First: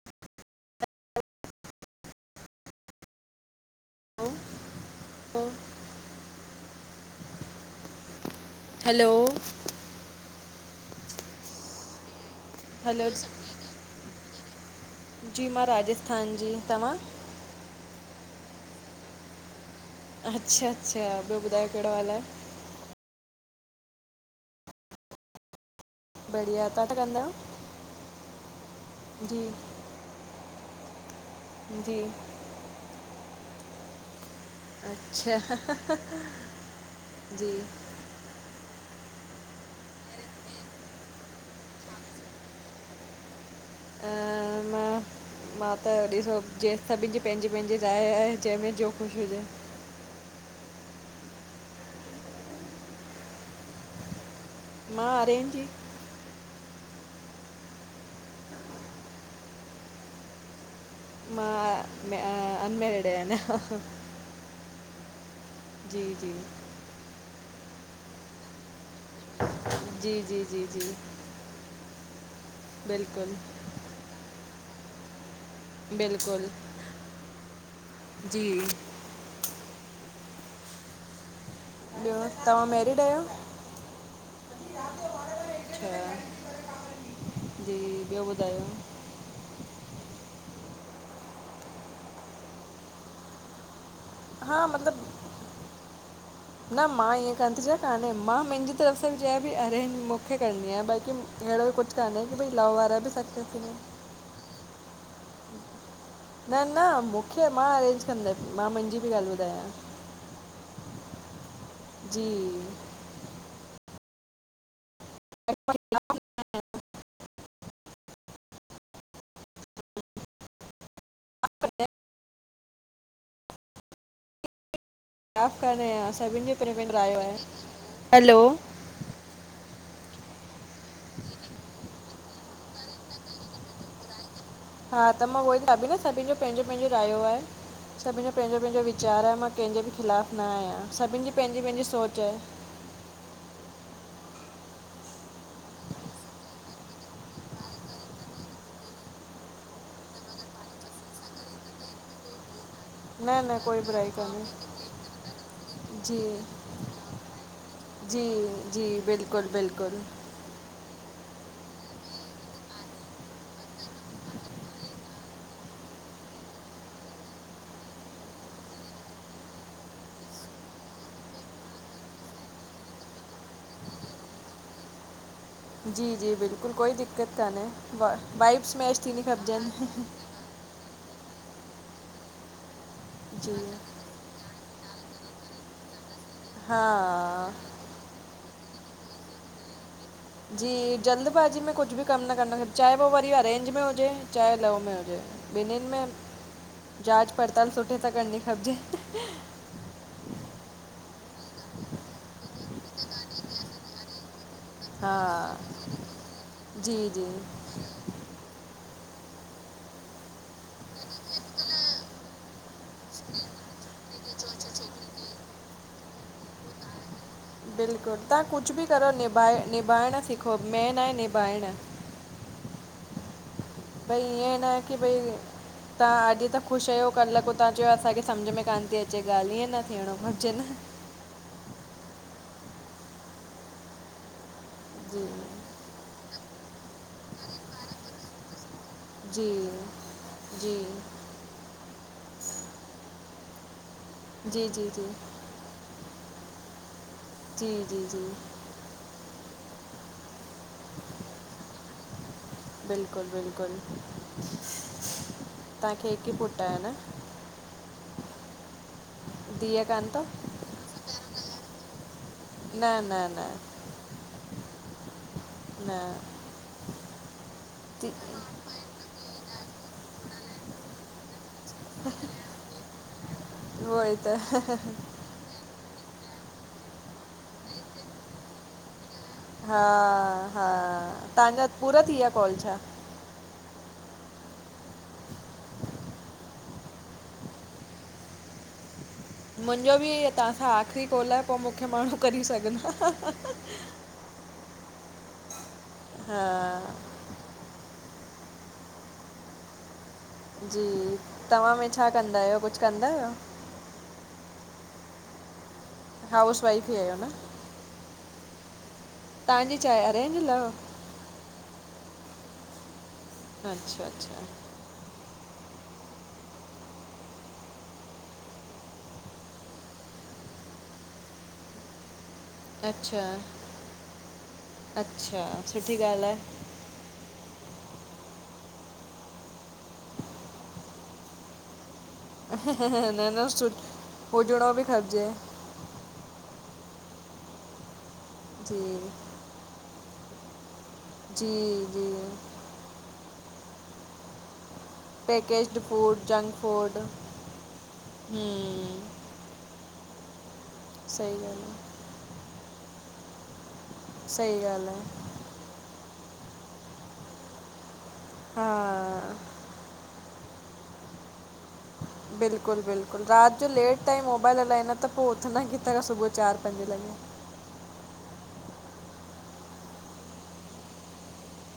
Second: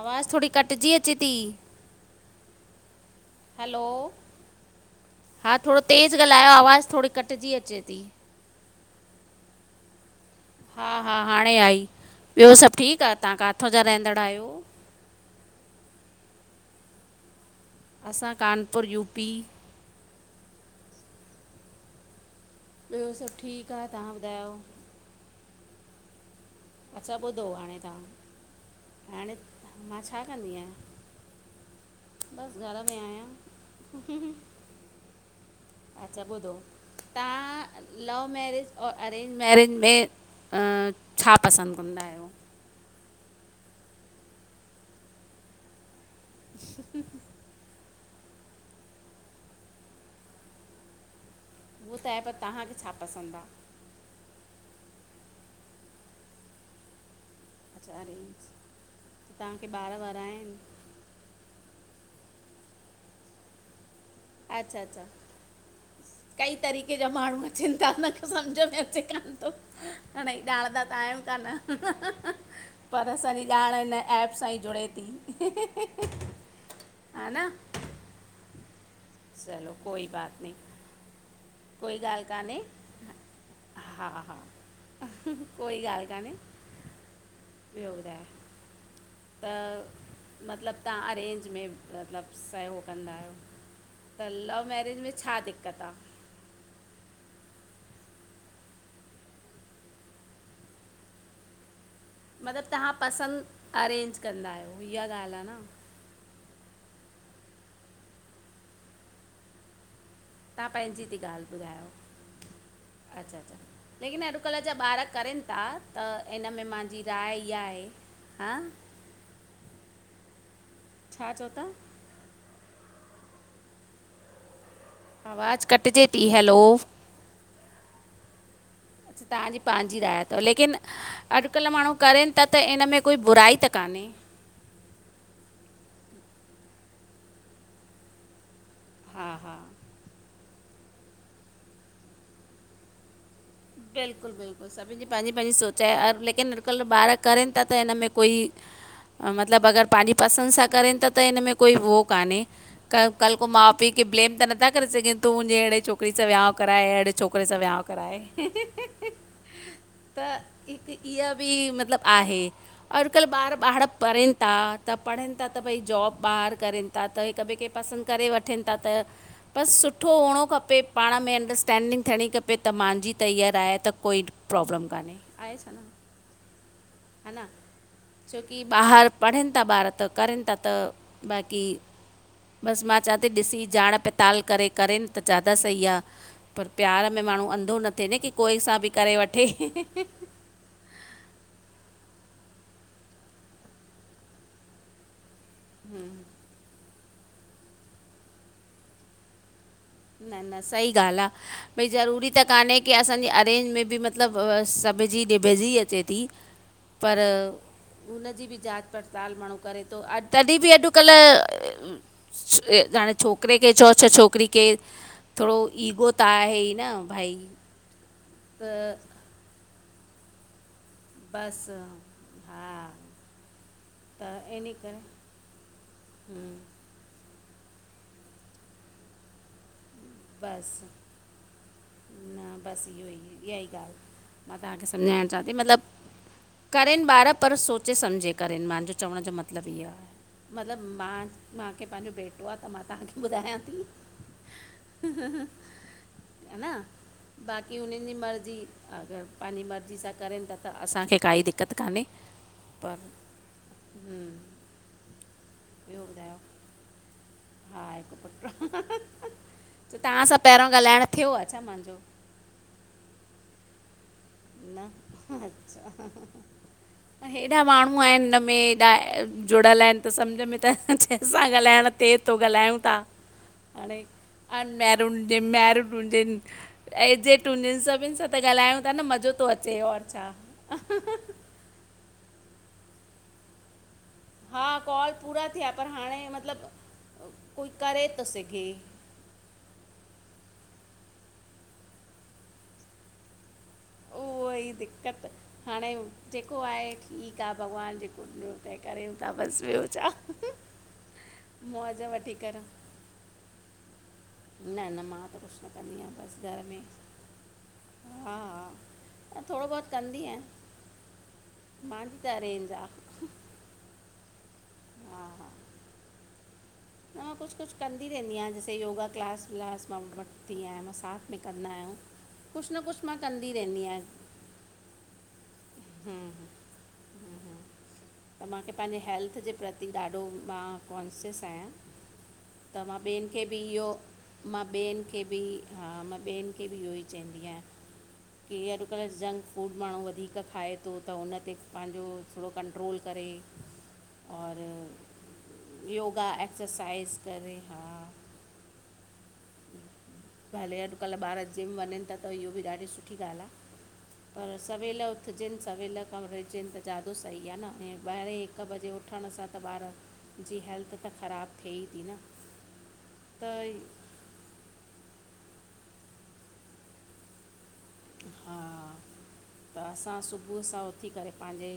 आवाज़ थोडी कटजी अचे थी। हलो हा थोड़ो तेज़ ॻाल्हायो आवाज़ थोडी कटिजी अचे थी। हैलो हा हा हाणे आई ॿियो सभु ठीकु हैलो आहे? तव्हां किथां जा रहंदड़ु आहियो? जी मां राजस्थान जी। तव्हां? असां कानपुर यूपी। अच्छा -अच्छा ॿियो ॿुधायो कहिड़ो हालु आहे? ॿियो सभु ठीकु आहे तव्हां ॿुधायो? बढ़िया तव्हां छा अच्छा कंदा ॿुधो आहियो हाणे तव्हां हाणे जी मां छा कंदी आहियां? जी बस घर में आहियां। अच्छा अच्छा ॿधो जी तव्हां? लव मैरिज और अरेंज मैरिज में छा पसंदि कंदा आहिययो? मां मां त ॾिसो जे सभिनि जी पंहिंजी पंहिंजी राय आहे जंहिंमें जो ख़ुशि हुजे। उअ त आहे पर तव्हांखे छा पसंदि आहे? मां अरे ही। चार इंच तव्हांखे ॿार वरा आहिनि। मां अनमैरड आया अना। अच्छा अच्छा जी जी कई तरीक़े जा माण्हू अचंता न सम्झ में अचे कोन्ह थो जी ना हे जी जी ॼाण ता जी त्हयम कान पर असांजी बिल्कुलु ॼाण हिन एप सां ई जुड़े थी। बिल्कुलु ह न जी चलो कोई बात न ॿियो तव्हां मैरिड आहियो? हा हा कोई ॻाल्हि अच्छा कान्हे। जी ॿियो बुध? त मतिलबु तव्हां अरेंज में मतिलबु सयोग कंदा आहियो? त हा लव मैरिज में मतिलबु छा दिक्क़त आ? न मां ईअं कन थी च कान्हे मां मुंहिंजी तरफ़ सां बि चय भई अरे मूंखे करणी आहे बाक़ी अहिड़ो कुझु तान क भई मतिलबु लाओ तव्हां वारा बि पसंदि सखसफुल अरेंज कंदा आहियो इहा ॻाल्हि आहे न न न मूंखे मां अरेंज कंदसि मां मुंहिंजी बि ॻाल्हि ॿुधायां। तव्हां पंहिंजी थी ॻाल्हि ॿुधायो जी अच्छा अच्छा लेकिन अॼुकल्ह जा ॿारक करनि था त इन में मुंहिंजी राय इहा आहे। हा छा चओ था? आवाज़ु कटिजे थी सभि जो हैलो प्रयो आहे हलो तांॼी पेंॼी राय तव लेकिन अॼकल माणू। करन ता त इन में कोई बुराई त काने। हा त मां उयो ई न सॿिन ॼो पांॼो पांॼो रायो आये। सॿिन ॼो पेॼो पेंॼो वीचार हा आ मां हा कें ॿि ख़िलाफ़ न आयां सॿिन ॼी पेंॼी-पेंॼी सोच आये। बिल्कुल-बिल्कुल सॿिन ॼी पांॼी पांॼी सोच आये लेकिन अॼुकल ॿार करन ता त हिनमें कोई। मतलब अगर पांॼी पसंद सां करन त त हिन में कोई हो काने। क कल न को न कोई माउ-पीउ खे बुराई ब्लेम कान्हे त नथा करे सघन तूं मुंॼे एड़े छोकरी सां जी विआउ कराए एड़े छोकरे सां विआउ कराए। जी जी बिल्कुलु बिल्कुलु त हिक इअ ॿि मतलब आहे। अॼकल ॿार बाहर पढ़िन ता त पढ़न ता त भई जॉब ॿार करिन। थता त हिक ॿेए खे पसंद करे वठन ता त। बस सुठो हुअणो खपे पाण में अंडरस्टैंडिंग थियणी खपे त मांॼी। त ईयर आये त कोई प्रॉब्लम काने। आहे छा न जी जी बिल्कुलु कोई दिक़त है ना कान्हे वा छोकी वाइब्स मैच ॿाहर थींदी पढ़न था खपजनि ॿार त करन ता। त बाक़ी बस मां चयां ती जी ॾिसी ॼाण पत। ताल करे करेन त ज्यादा सई आ पर हा प्यार में माणू अंधो नथ थि न की कोई सां ॿि करे वठे। ॼी जल्दबाज़ी में कुछ ॿि कम न करण खपे चाये उ वरी अरेंज में हुजे चाये लव में हुजे। ॿिनिन में जांच पड़ताल सुठे सां करणी खपजे। न-न सई ॻाल आ भई ज़रूरी त काने की असांजी अरेंज में ॿि मतलब। मतलब हा सॿॼी निॿॼी अचे ती जी पर जी हुनॼी ॿि जांच पड़ताल माणू करे तो तॾि ॿि अॼकल। हाणे छोकरे खे चओ छ छोकरी खेे। न थोड़ो ईगो त आहे ई न भई। बिल्कुल तां कुछ ॿि करो निभाए निभाइण सिखो मेन आए। बस भई त ईअं न इन आ की करे भई तां अॼ हम्म, त ख़ुश आयो कल उतां चयो असांखे समझ में कान ती अचे ॻाल ईअं न थियोणो। बस न बस इयो ई इया ई ॻाल आ। मां तांखे सम्झाइण चांती मतलब करेन ॿार पर सोचे समझे करन मांॼो। चवण ॼो जी मतलब इय आ जी जी मतलब मां। मूंखे पांॼो ॿेटो आ त मां तांखे ॿुधायां ती। जी-जी-जी ह ना जी बाक़ी जी हुनन ॼी जी मर्ज़ी। अगर पांॼी मर्ज़ी सां करन ता त असांखे काई दिक्कत काने। बिल्कुल-बिल्कुल ॿियो तांखे हिक ई ॿुधायो पुट आये न? हा हिक धीउ पुट कान तां अथव सां पैंरों ॻालाइण थियो आ छा मांॼो। न-न-न न न अच्छा हेॾा माणूअ धी आयन हिनमें हेॾा। जुड़यल आयन त समझ में त जेंस सां ॻालाइण थे तो ॻालायूं ता। हाणे उहो ई त अन मेरुन मैरिड सुजन एजेड हुजन सॿिन सां त ॻालायूं था न म हा-हा तांॼा पूरा थी वया कॉल छा? हा कॉल पूरा थया पर हाणे मतलब कोई करे तो सघे। मुंॼो ॿि इह तां सां आख़री कॉल आ पो मूंखे माणू करी सघंदा। कोइ दिक़त, हाणे जेको आहे हा ठीकु गीता भॻवान जी कुरलियूं तय कयूं था बसि ॿियो छा? जी। तव्हां में मौज छा वठी कंदा आहियो करो कुझु कंदा आहियो? न न मां त कुछ हाउस वाइफ ई आहियो न? हा हा तहांजी छा आहे? Arrange, love? माँजी त अरेज आ। अछा अच्छा हा हा न मां कुझु कुझु कंदी रहंदी आहियां जैसे योगा क्लास वलास मां वठंदी आहियां साथ में कंदा आहियूं। इनौड़ीबल कुझु न कुझु मां कंदी रहंदी आहियां। अच्छा सुठी ॻाल्हि आहे। त मूंखे पंहिंजे हेल्थ जे प्रति ॾाढो मां कॉन्शियस आहियां। त मां न ॿियनि खे न बि सुठो, इहो मां हुजणो बि ॿियनि खे खपजे। बि हा मां ॿियनि खे बि इहो ई चवंदी आहियां की जी अॼुकल्ह जंक फूड माण्हू वधीक खाए थो त उ ते जी पंहिंजो जी थोरो कंट्रोल करे और पैकेजड फूड, जंक फूड अरे हा हम्म भले अॼुकल्ह सही ॿार ॻाल्हि आहे जिम वञनि था त इहो बि ॾाढी सुठी ॻाल्हि आ सही पर ॻाल्हि सवेल आहे उथजनि सवेल खां उथजनि त ज्यादा सही आहे न हाणे ॿाहिरे हिकु हा बजे देर सां उथण सां त, ॿार जी हेल्थ त ख़राबु थिए ई थी न बिल्कुलु बिल्कुलु त राति जो लेट ताईं मोबाइल हलाईंदा त पोइ उथंदा किथां सुबुह चारि पंज लॻे। इनौड़ीबल त असां सुबुह सां उथी करे पंहिंजे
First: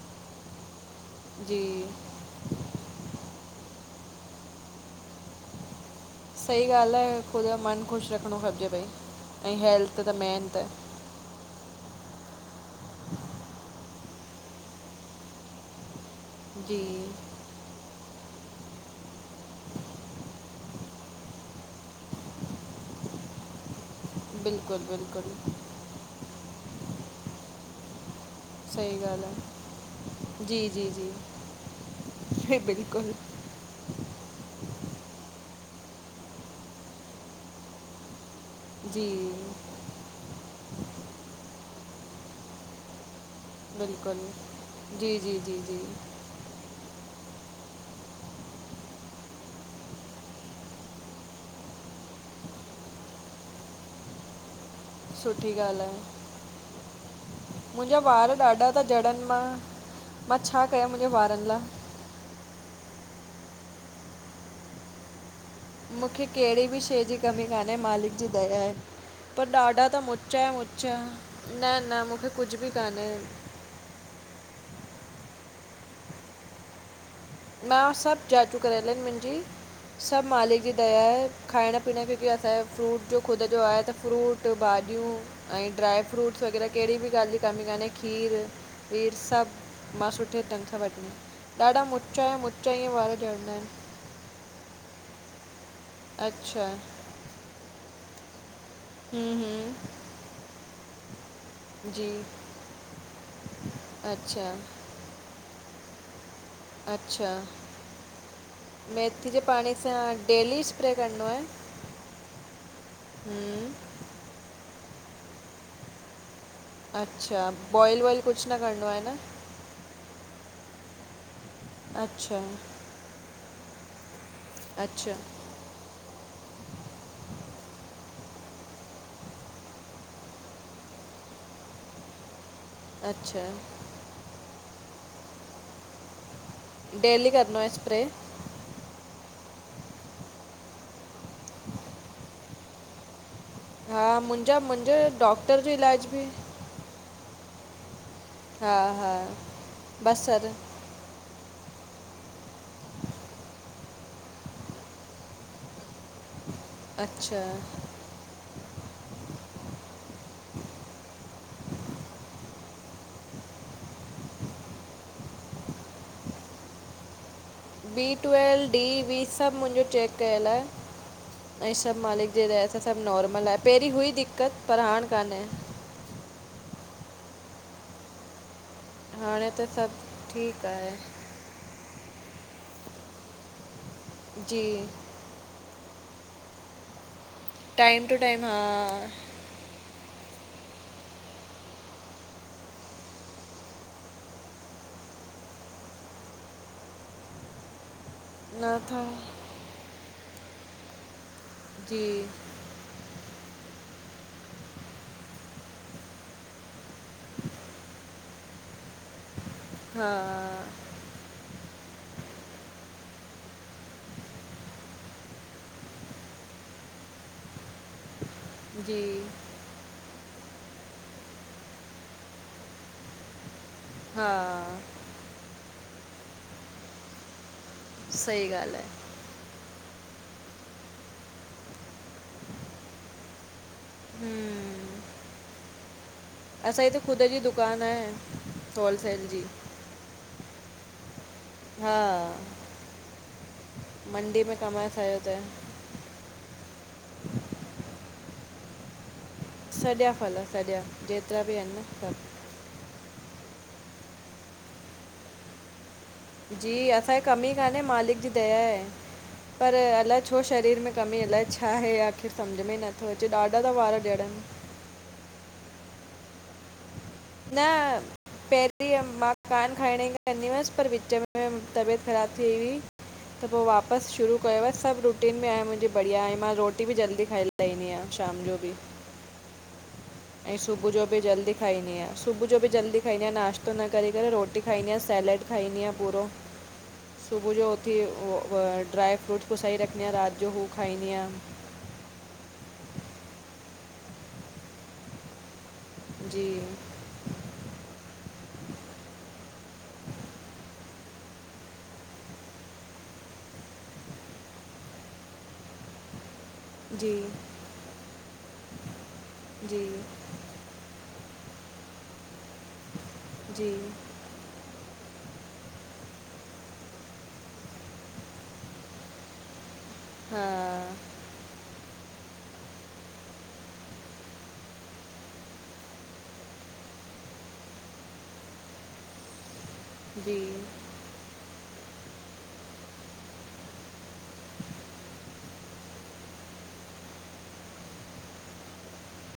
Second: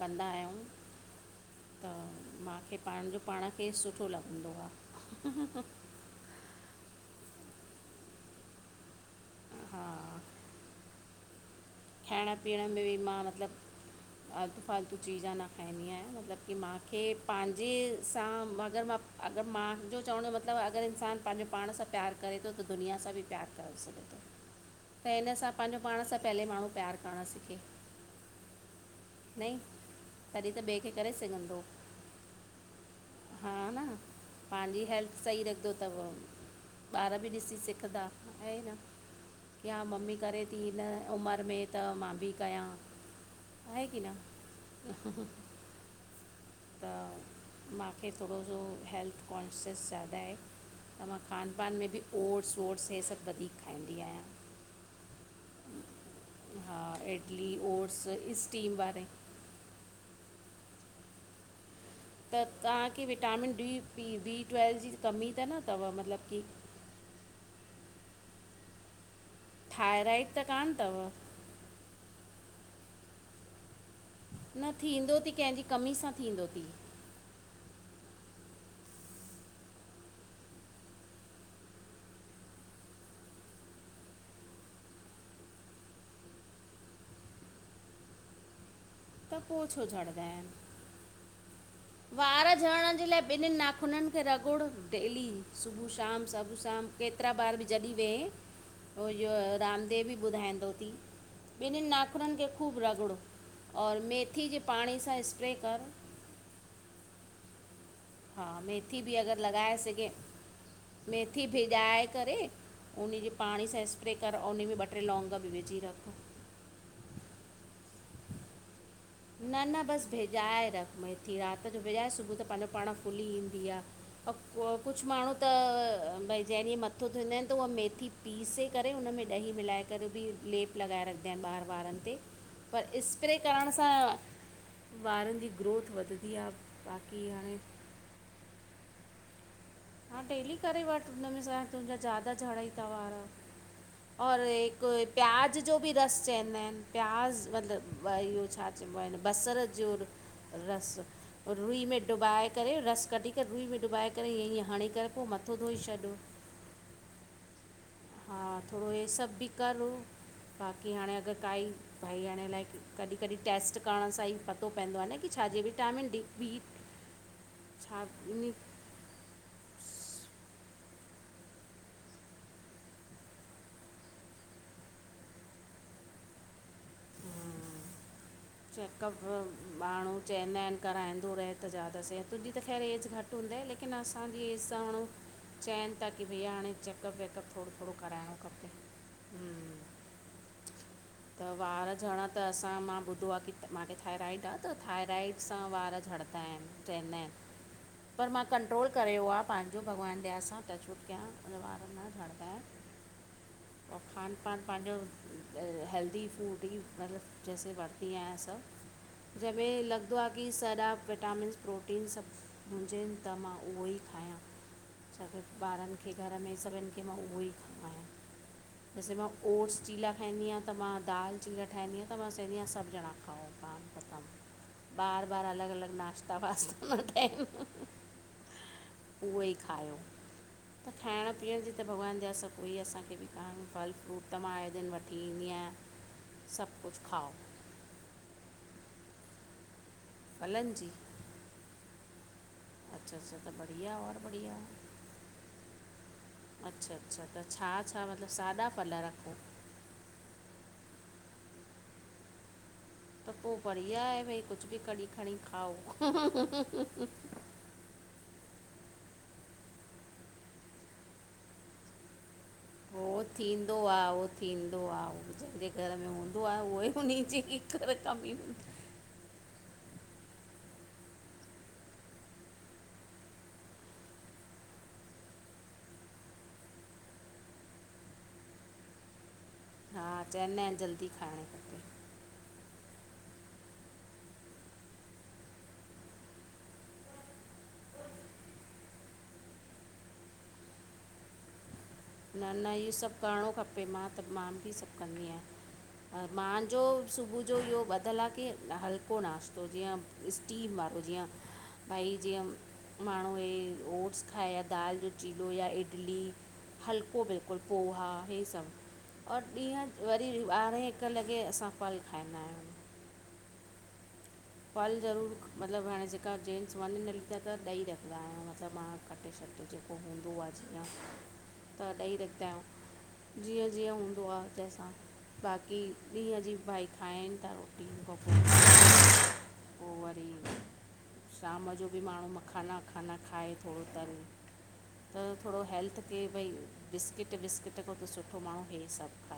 कंदा आहियूं जी त मूंखे पंहिंजो पाण खे सुठो लॻंदो आ। सही ॻाल्हि आहे ख़ुदि मनु ख़ुशि रखिणो खपजे भई ऐं हेल्थ हा त मेन त। खाइण पीअण में बि मां मतिलबु आालतू फालतू चीज़ा न खाईंदी आहियां मतिलबु की जी माखे पंहिंजे सां अगरि मां अगरि मुंहिंजो चवण जो मतिलबु अगरि इंसान पंहिंजो पाण सां प्यारु करे थो त दुनिया सां बि प्यारु करे सघे बिल्कुलु त हिन बिल्कुलु सां पंहिंजो पाण सां पहियोे माण्हू प्यारु करणु सिखे। सही ॻाल्हि नईं आहे, तॾहिं त जी ॿिए जी खे करे सघंदो जी बिल्कुल। हा न इनौड़ीबल पंहिंजी हेल्थ सही रखंदो त ॿार बि ॾिसी सिखंदा ऐं न जी या मम्मी करे थी हिनन उमिरि में त मां बि कया बिल्कुलु जी जी जी जी त मूंखे थोरो सो हेल्थ कॉन्शियस ज़्यादा आहे त मां खान पान में बि ओटस वोर्स हीअ सभु वधीक खाईंदी आहियां। सुठी ॻाल्हि आहे। हा इडली मुंहिंजा ओट्स वार ॾाढा स्टीम था वारे झड़नि। मां, मां छा कयां मुंहिंजे वारनि लाइ? त तव्हांखे विटामिन डी, वी ट्वेल्व जी कमी त न थव? मूंखे कहिड़ी बि शइ जी कमी कान्हे मालिक जी दया आहे। पर ॾाढा ता थायराइड मुच त कान मुच, अथव न न मूंखे कुझु बि कान्हे। न थींदो ती कंहिंजी कमी सां थींदो ती। मां सभु जाचूं करयल आहिनि मुंहिंजी। सभु मालिक जी दया आहे खाइण पीअण असांजो फ्रूट जो ख़ुदि जो आहे त फ्रूट भाॼियूं ऐं ड्राई फ्रूट्स वग़ैरह कहिड़ी बि ॻाल्हि जी कमी कान्हे खीरु खीर त पोइ छो सभु मां झड़ंदा सुठे आहिनि ढग सां वठंदी आहियाँ, ॾाढा मुच ऐं मुचा ईअं वार ॼणंदा आहिनि। हुननि खे रगुड़ डेली सुबुह शाम सुबुह अच्छा शाम केतिरा बार बि जॾहिं वेह उ इहो हूं हूं रामदेव बि ॿुधाईंदो थी ॿिन्हिन जी नाखुन खे ख़ूब रगड़ो। और अच्छा मेथी जे पाणी सां इ्प्रे कर। अच्छा हा बि मेथी जे अगरि पाणी लॻाए सां डेलली स्प्रे करणो आहे। बिॼाऐ करे उनजी पाणी सां स्प्रे कर उन में ॿ टे लौंग बि विझी रख। अच्छा बॉइल वॉइल कुछ न करिणो आहे न। न न बस बिॼाए रख मेथी रात जो वझाए सुबुह अच्छा त पंहिंजो पाण फुली ईंदी आ। [unintelligible] कुछ माण्हू। त [inaudible] भई जंहिं डिह मथो धो इंदा आहिन त उहा मेथी पीसे करे उन में ॾही मिलाए करे बि लेप लॻाए रखंदा आहिन ॿार वारन ते। पर इ्प्रे अच्छा करण सां वारन जी ग्रोथ वधंदी आ। डेली करणो आ स्प्रे? हा डेली करे वठ हुनमें छा तुंहिंजा ज्यादा झड़ाई था वार। हा और मुंहिंजा हिक मुंहिंजो प्याज डॉक्टर जो बि इलाज रस चवंदा आहिनि। प्याज़ मतलब इहो छा हा चइबो हा आहे। बसर जो बसर रस। ओ रुई में डुबाए करे रस कढी करे रुई में डुबाए करे ईअं ईीअं हणी करे पोइ मथो धोई छॾियो। अच्छा। हा थोरो हे सभ बि कर बाक़ी हाणे अगर काई। भई हाणे लाइ कॾहिं कॾहिं टेस्ट करण सां ई पतो पवंदो आ न की छाजे विटामिन डी बी छा बी इन ट्वेल् डी वी सभ मुंहिंजो चेक कयल आहे। ऐं सभ मालिक जे दया सा सभ नॉर्मल आहे पहिरीं हुई दिक़त पर हाणे कान्हे। चेकअप हाणे त माण्हू सभु चवंदा ठीकु आहिनि आहे कराईंदो रहे त ज़्यादा स तुंहिंजी त ख़ैर ऐज घट। हूंदा आहे लेकिन असांजी ए जी सां माण्हू चवनि था की भई हाणे। चेकअप वेकअप थोरो थोरो टाइम टू कराईरो टाइम हा खपे। त वार झणा त असा मां ॿुधो आहे। की त माखे थायराइड आहे त थायराइड सां वार झरंदा आहिनि चवंदा आहिनि। पर मां कंट्रोल नथा करेियो आहे पंहिंजो भॻवान दया सां टचवुड कयां। मुझा वार जी न छॾंदा आहिन। खान पान पंहिंजो हेल्दी फूड ई मतलब जैसे वरत। दी आहियां सभु जंहिंमें हा लॻंदो आहे की सॼा विटामिन्स। प्रोटीन सभ हजें त मां उहो ई खायां। छा ॿारनि खे घर में सभिन खे मां उहो ई खारायां। जी जैसे मां ओट्स चीला ठाहींदी आहियां त मां दाल चीला ठाहींदी आहियां त मां चवींदी आहियां सभु बिना खां पान। प [unintelligible] हा। बार बार अलॻ अलॻ नाश्ता वास्ता मंदा आहिनि। [unintelligible] सही ॻाल्हि आहे। उहो ई खायो त खाइण पीअण जी त भॻवान जा असां कोई असांखे बि कान। फल फ्रूट त मां आएडिन हम्म वठी ईंदी आहियां। सभु असांजी त कुझु ख़ुद खाओ जी दुकान आहे होलसेल जी फलन जी? हा अच्छा अच्छा [inaudible] और मंडी में बढ़िया कम आ असांजो त अच्छा अच्छा, त छा छा मतलब सादा फल रखो? सॼा फल सॼा जेतरा बि आहिनि न सभ। त पोइ बढ़िया आहे भई कुछ बि कॾहिं खणी खाओ जी, असांखे कमी कान्हे मालिक जी दया आहे पर अलाए छो शरीर में कमी अलाए छा आहे मुखे समझ में ही नथो अचे ॾाढा था वार ॼणन। हूंदो आ जंहिंजे घर में हूंदो आह उहोई उन्ही न पहिरो मां कान खाइण जी कन्दी हुअसि पर विच में मुंजी तबियत ख़राब थी हुई त पो वापसि शुरू कयो आ सभु रुटीन में आ मुंहिंजी बढ़िया आहे मां रोटी बि जल्दी खाईं दी आहियां शाम जो बि, हा ऐं चवंदा आहिनि सुबुह जो बि खाइणु जल्दी खपे खाईंदी आ सुबुह जो बि जल्दी खाईंदी आहियां नाश्तो न करे करे रोटी खाईंदी आहियां सैलैड खाईंदी आहियां पूरो सुबुह जो उथी उहो ड्राई फ्रूट्स पुसाए रखंदी आहियां राति जो हू खाईंदी आ न न इहो सभु करणो खपे मां त मां बि सभु कंदी आहियां जी मांजो सुबुह जो इहो ॿधियलु आ की हलको नाश्तो जीअं स्टीम वारो जीअं भई जीअं माण्हू इहे ओट्स खाए या दाल जो चीलो या इडली जी हलको बिल्कुलु पोहा हे सभु और जी ॾींहं वरी ॿारहें हिक लॻे असां फल खाईंदा आहियूं। जी फल ज़रूरु मतिलबु हाणे जेका जेंन्स वञ निकंदा त ॾेई रखंदा आहियूं मतिलबु मां कटे शटजे पो हूंदो हा आहे जीअं त ॾेई रखंदा आहियूं। जीअं जीअं हूंदो आ तंहिंसां बाक़ी ॾींहं जी बि भाई खाइनि था रोटी पोइ पोइ वरी जी शाम जो बि माण्हू मखाना- वखाना खाए थोरो तरे [inaudible] त थोरो हेल्थ के भई बिस्किट बिस्किट खां त सुठो माण्हू इहे सभु खाए